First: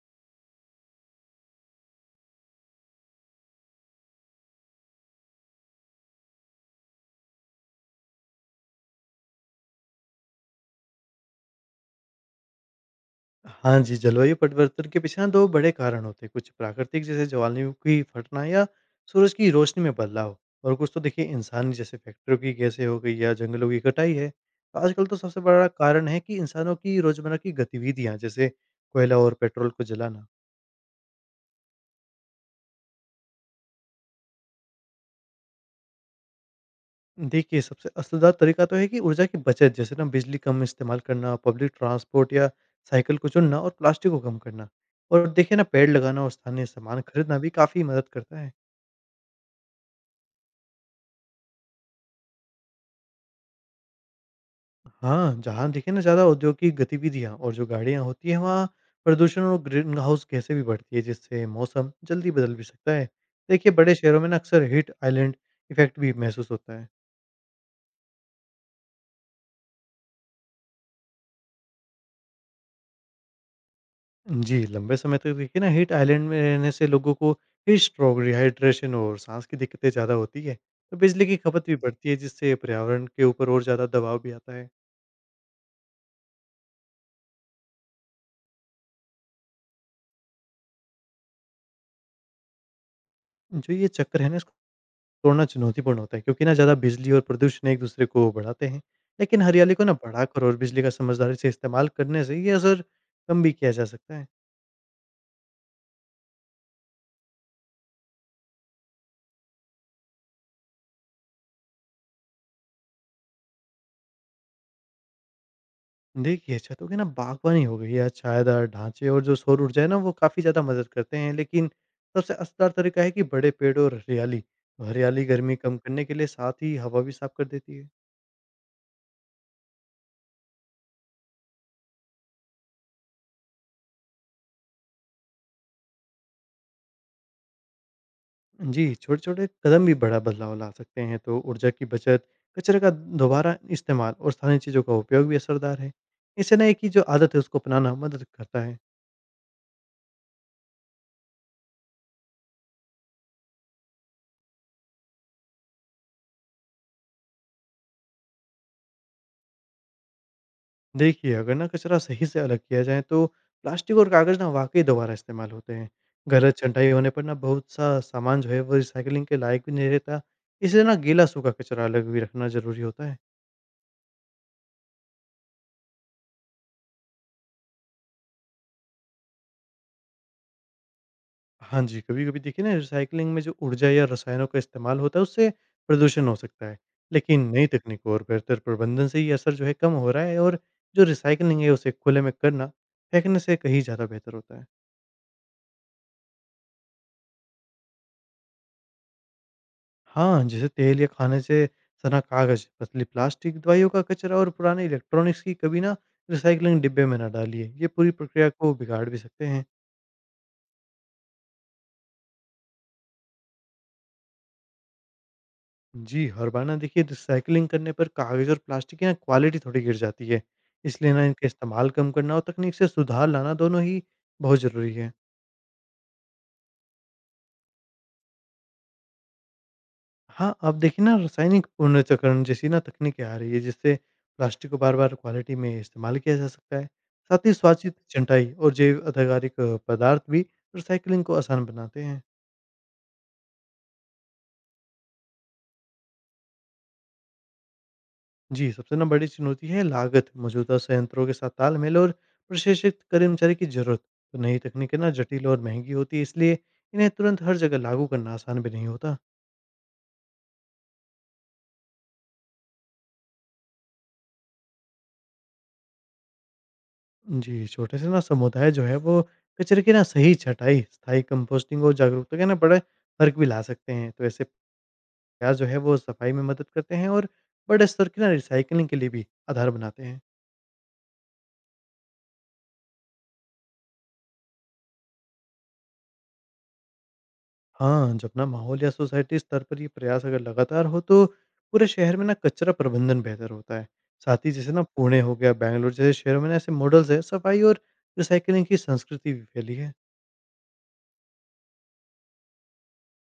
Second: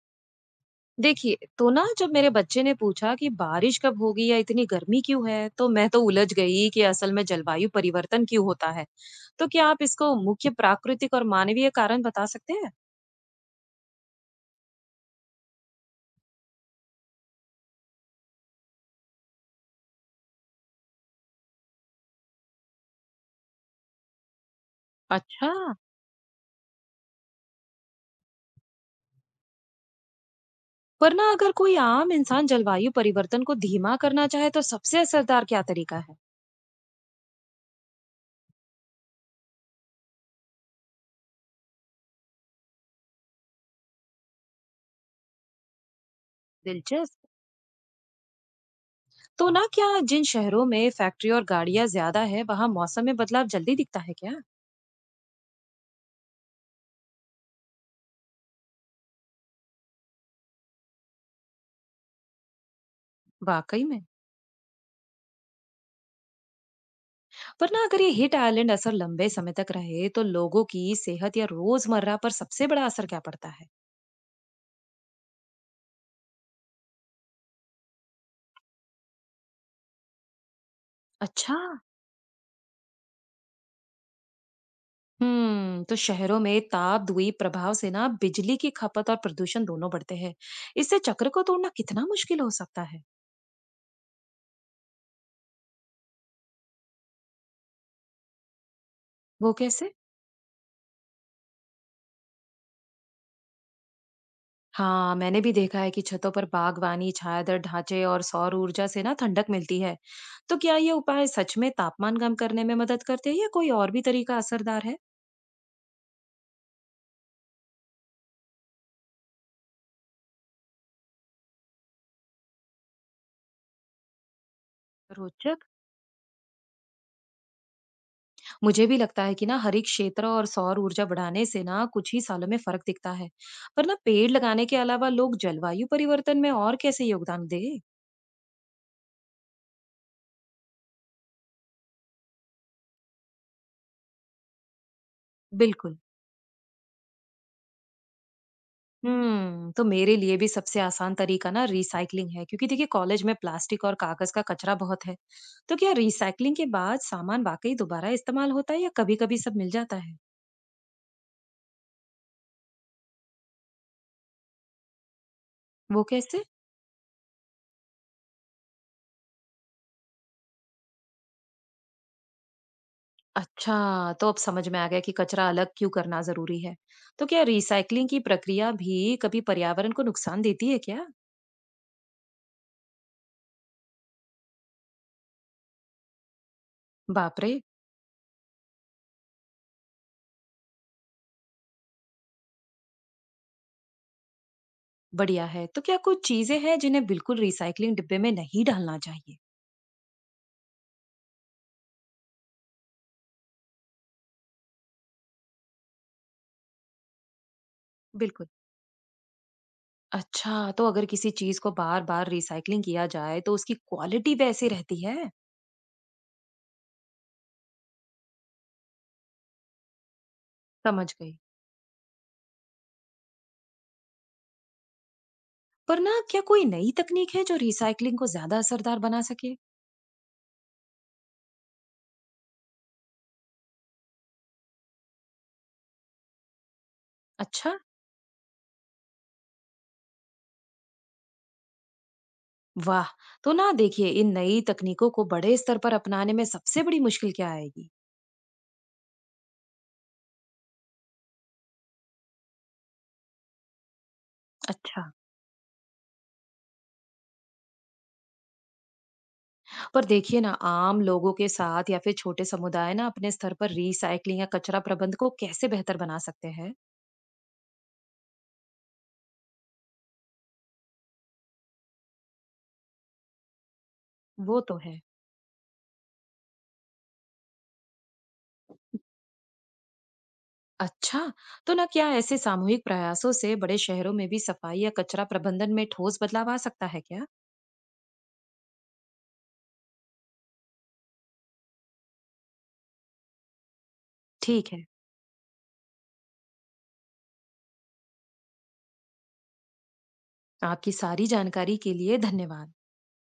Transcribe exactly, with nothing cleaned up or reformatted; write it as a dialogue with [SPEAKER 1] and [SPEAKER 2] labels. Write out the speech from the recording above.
[SPEAKER 1] देखिए, तो ना जब मेरे बच्चे ने पूछा कि बारिश कब होगी या इतनी गर्मी क्यों है, तो मैं तो उलझ गई कि असल में जलवायु परिवर्तन क्यों होता है। तो क्या आप इसको मुख्य प्राकृतिक और मानवीय कारण बता सकते हैं?
[SPEAKER 2] हाँ जी, जलवायु परिवर्तन के पीछे ना दो बड़े कारण होते हैं। कुछ प्राकृतिक जैसे ज्वालामुखी फटना या सूरज की रोशनी में बदलाव, और कुछ तो देखिए इंसान, जैसे फैक्ट्रियों की गैसें हो गई या जंगलों की कटाई है। तो आजकल तो सबसे
[SPEAKER 1] अच्छा।
[SPEAKER 2] बड़ा कारण है कि इंसानों की रोज़मर्रा की गतिविधियाँ, जैसे कोयला और पेट्रोल को जलाना।
[SPEAKER 1] पर ना अगर कोई आम इंसान जलवायु परिवर्तन को धीमा करना चाहे तो सबसे असरदार क्या तरीका है?
[SPEAKER 2] देखिए, सबसे असरदार तरीका तो है कि ऊर्जा की बचत, जैसे ना बिजली कम इस्तेमाल करना, पब्लिक ट्रांसपोर्ट या साइकिल को चुनना और प्लास्टिक को कम करना। और देखिए ना, पेड़ लगाना और स्थानीय सामान
[SPEAKER 1] दिलचस्प।
[SPEAKER 2] खरीदना भी काफ़ी मदद करता है।
[SPEAKER 1] तो ना क्या जिन शहरों में फैक्ट्री और गाड़ियां ज्यादा है, वहां मौसम में बदलाव जल्दी दिखता है क्या?
[SPEAKER 2] हाँ, जहाँ देखिए ना ज़्यादा औद्योगिक गतिविधियाँ और जो गाड़ियाँ होती हैं, वहाँ प्रदूषण और ग्रीन हाउस गैसें भी बढ़ती है, जिससे मौसम जल्दी बदल भी सकता है। देखिए,
[SPEAKER 1] वाकई
[SPEAKER 2] बड़े
[SPEAKER 1] में।
[SPEAKER 2] शहरों में ना अक्सर हीट आइलैंड इफेक्ट भी महसूस होता है।
[SPEAKER 1] पर ना अगर ये हिट आइलैंड असर लंबे समय तक रहे तो लोगों की सेहत या रोजमर्रा पर सबसे बड़ा असर क्या पड़ता है?
[SPEAKER 2] जी, लंबे समय तक देखिए ना हीट आइलैंड में रहने से लोगों को हीट स्ट्रोक, डिहाइड्रेशन और सांस की दिक्कतें ज़्यादा होती है। तो बिजली की
[SPEAKER 1] अच्छा।
[SPEAKER 2] खपत भी बढ़ती है, जिससे पर्यावरण के ऊपर और ज़्यादा दबाव भी आता है।
[SPEAKER 1] हम्म, तो शहरों में तापद्वीप प्रभाव से ना बिजली की खपत और प्रदूषण दोनों बढ़ते हैं। इससे चक्र को तोड़ना कितना मुश्किल हो सकता है?
[SPEAKER 2] जो ये चक्कर है ना, इसको तोड़ना चुनौतीपूर्ण होता है, क्योंकि ना ज़्यादा बिजली और प्रदूषण एक दूसरे को बढ़ाते हैं। लेकिन
[SPEAKER 1] वो
[SPEAKER 2] हरियाली को
[SPEAKER 1] कैसे?
[SPEAKER 2] ना बढ़ाकर और बिजली का समझदारी से इस्तेमाल करने से ये असर कम भी किया जा सकता है।
[SPEAKER 1] हाँ, मैंने भी देखा है कि छतों पर बागवानी, छायादार ढांचे और सौर ऊर्जा से ना ठंडक मिलती है। तो क्या ये उपाय सच में तापमान कम करने में मदद करते हैं या कोई और भी तरीका असरदार है?
[SPEAKER 2] देखिए, छतों की ना बागवानी हो गई या छायादार ढांचे, और जो सौर ऊर्जा है ना, वो काफ़ी ज़्यादा मदद करते हैं। लेकिन सबसे असरदार तरीका है कि बड़े पेड़ और हरियाली। हरियाली गर्मी
[SPEAKER 1] रोचक।
[SPEAKER 2] कम करने के लिए, साथ ही हवा भी साफ कर देती है।
[SPEAKER 1] मुझे भी लगता है कि ना हरित क्षेत्र और सौर ऊर्जा बढ़ाने से ना कुछ ही सालों में फर्क दिखता है। पर ना पेड़ लगाने के अलावा लोग जलवायु परिवर्तन में और कैसे योगदान दे?
[SPEAKER 2] जी, छोटे-छोटे कदम भी बड़ा बदलाव ला सकते हैं। तो ऊर्जा की बचत, कचरे का दोबारा इस्तेमाल और स्थानीय चीज़ों का उपयोग भी असरदार है।
[SPEAKER 1] बिल्कुल।
[SPEAKER 2] इससे ना एक ही जो आदत है, उसको अपनाना मदद करता है।
[SPEAKER 1] हम्म, तो मेरे लिए भी सबसे आसान तरीका ना रिसाइकलिंग है, क्योंकि देखिए कॉलेज में प्लास्टिक और कागज का कचरा बहुत है। तो क्या रिसाइकलिंग के बाद सामान वाकई दोबारा इस्तेमाल होता है या कभी-कभी सब मिल जाता है?
[SPEAKER 2] देखिए, अगर ना कचरा सही से अलग किया जाए, तो प्लास्टिक और कागज़ ना वाक़ई दोबारा इस्तेमाल होते हैं।
[SPEAKER 1] वो कैसे?
[SPEAKER 2] गलत छँटाई होने पर ना बहुत सा सामान जो है, वो रिसाइक्लिंग के लायक भी नहीं रहता। इसलिए ना गीला सूखा कचरा अलग भी रखना ज़रूरी होता है।
[SPEAKER 1] अच्छा, तो अब समझ में आ गया कि कचरा अलग क्यों करना ज़रूरी है। तो क्या रिसाइक्लिंग की प्रक्रिया भी कभी पर्यावरण को नुकसान देती है क्या?
[SPEAKER 2] हाँ जी, कभी-कभी देखिए ना रिसाइक्लिंग में जो ऊर्जा या रसायनों का इस्तेमाल होता है, उससे प्रदूषण हो सकता है।
[SPEAKER 1] बाप
[SPEAKER 2] लेकिन
[SPEAKER 1] रे!
[SPEAKER 2] नई तकनीकों और बेहतर प्रबंधन से ये असर जो है, कम हो रहा है। और जो रिसाइक्लिंग है, उसे खुले में करना, फेंकने से कहीं ज़्यादा बेहतर होता है।
[SPEAKER 1] बढ़िया है। तो क्या कुछ चीज़ें हैं जिन्हें बिल्कुल रिसाइक्लिंग डिब्बे में नहीं डालना चाहिए?
[SPEAKER 2] हाँ, जैसे तेल या खाने से सना कागज़, पतली प्लास्टिक, दवाइयों का कचरा और पुराने इलेक्ट्रॉनिक्स की कभी ना रिसाइक्लिंग डिब्बे में ना डालिए। ये पूरी
[SPEAKER 1] बिल्कुल।
[SPEAKER 2] प्रक्रिया को बिगाड़ भी सकते हैं।
[SPEAKER 1] अच्छा, तो अगर किसी चीज़ को बार-बार रिसाइक्लिंग किया जाए, तो उसकी क्वालिटी वैसी रहती है?
[SPEAKER 2] जी, हर बार ना देखिए रिसाइक्लिंग करने पर कागज़ और प्लास्टिक की ना क्वालिटी थोड़ी गिर जाती है।
[SPEAKER 1] समझ
[SPEAKER 2] इसलिए ना
[SPEAKER 1] गई।
[SPEAKER 2] इनका इस्तेमाल कम करना और तकनीक से सुधार लाना, दोनों ही बहुत ज़रूरी है।
[SPEAKER 1] पर ना क्या कोई नई तकनीक है जो रिसाइक्लिंग को ज़्यादा असरदार बना सके?
[SPEAKER 2] हाँ, अब देखिए ना रासायनिक पुनर्चक्रण जैसी ना तकनीकें आ रही है, जिससे प्लास्टिक को बार-बार क्वालिटी में इस्तेमाल किया जा सकता है। साथ ही
[SPEAKER 1] अच्छा।
[SPEAKER 2] स्वाचित छँटाई और जैव आधारिक पदार्थ भी रिसाइक्लिंग को आसान बनाते हैं।
[SPEAKER 1] वाह! तो ना देखिए, इन नई तकनीकों को बड़े स्तर पर अपनाने में सबसे बड़ी मुश्किल क्या आएगी?
[SPEAKER 2] जी, सबसे ना बड़ी चुनौती है लागत, मौजूदा संयंत्रों के साथ तालमेल और प्रशिक्षित कर्मचारी की ज़रूरत। तो नई तकनीकें ना
[SPEAKER 1] अच्छा।
[SPEAKER 2] जटिल और महंगी होती है, इसलिए इन्हें तुरंत हर जगह लागू करना आसान भी नहीं होता।
[SPEAKER 1] पर देखिए ना, आम लोगों के साथ या फिर छोटे समुदाय ना अपने स्तर पर रीसाइक्लिंग या कचरा प्रबंध को कैसे बेहतर बना सकते हैं?
[SPEAKER 2] जी, छोटे से ना समुदाय जो है, वो कचरे की ना सही छँटाई, स्थायी कंपोस्टिंग और जागरूकता के ना बड़े फ़र्क भी ला सकते हैं। तो ऐसे
[SPEAKER 1] वो तो है।
[SPEAKER 2] प्रयास जो है, वो सफाई में मदद करते हैं और बड़े स्तर की ना रिसाइक्लिंग के लिए भी आधार बनाते हैं।
[SPEAKER 1] अच्छा, तो ना क्या ऐसे सामूहिक प्रयासों से बड़े शहरों में भी सफाई या कचरा प्रबंधन में ठोस बदलाव आ सकता है क्या?
[SPEAKER 2] हाँ, जब ना माहौल या सोसाइटी स्तर पर ये प्रयास अगर लगातार हो, तो पूरे शहर में ना कचरा प्रबंधन बेहतर होता है। साथ ही जैसे
[SPEAKER 1] ठीक
[SPEAKER 2] ना
[SPEAKER 1] है।
[SPEAKER 2] पुणे हो गया, बैंगलोर जैसे शहरों में ना ऐसे मॉडल्स है, सफाई और रिसाइकलिंग की संस्कृति भी फैली है।
[SPEAKER 1] आपकी सारी जानकारी के लिए धन्यवाद।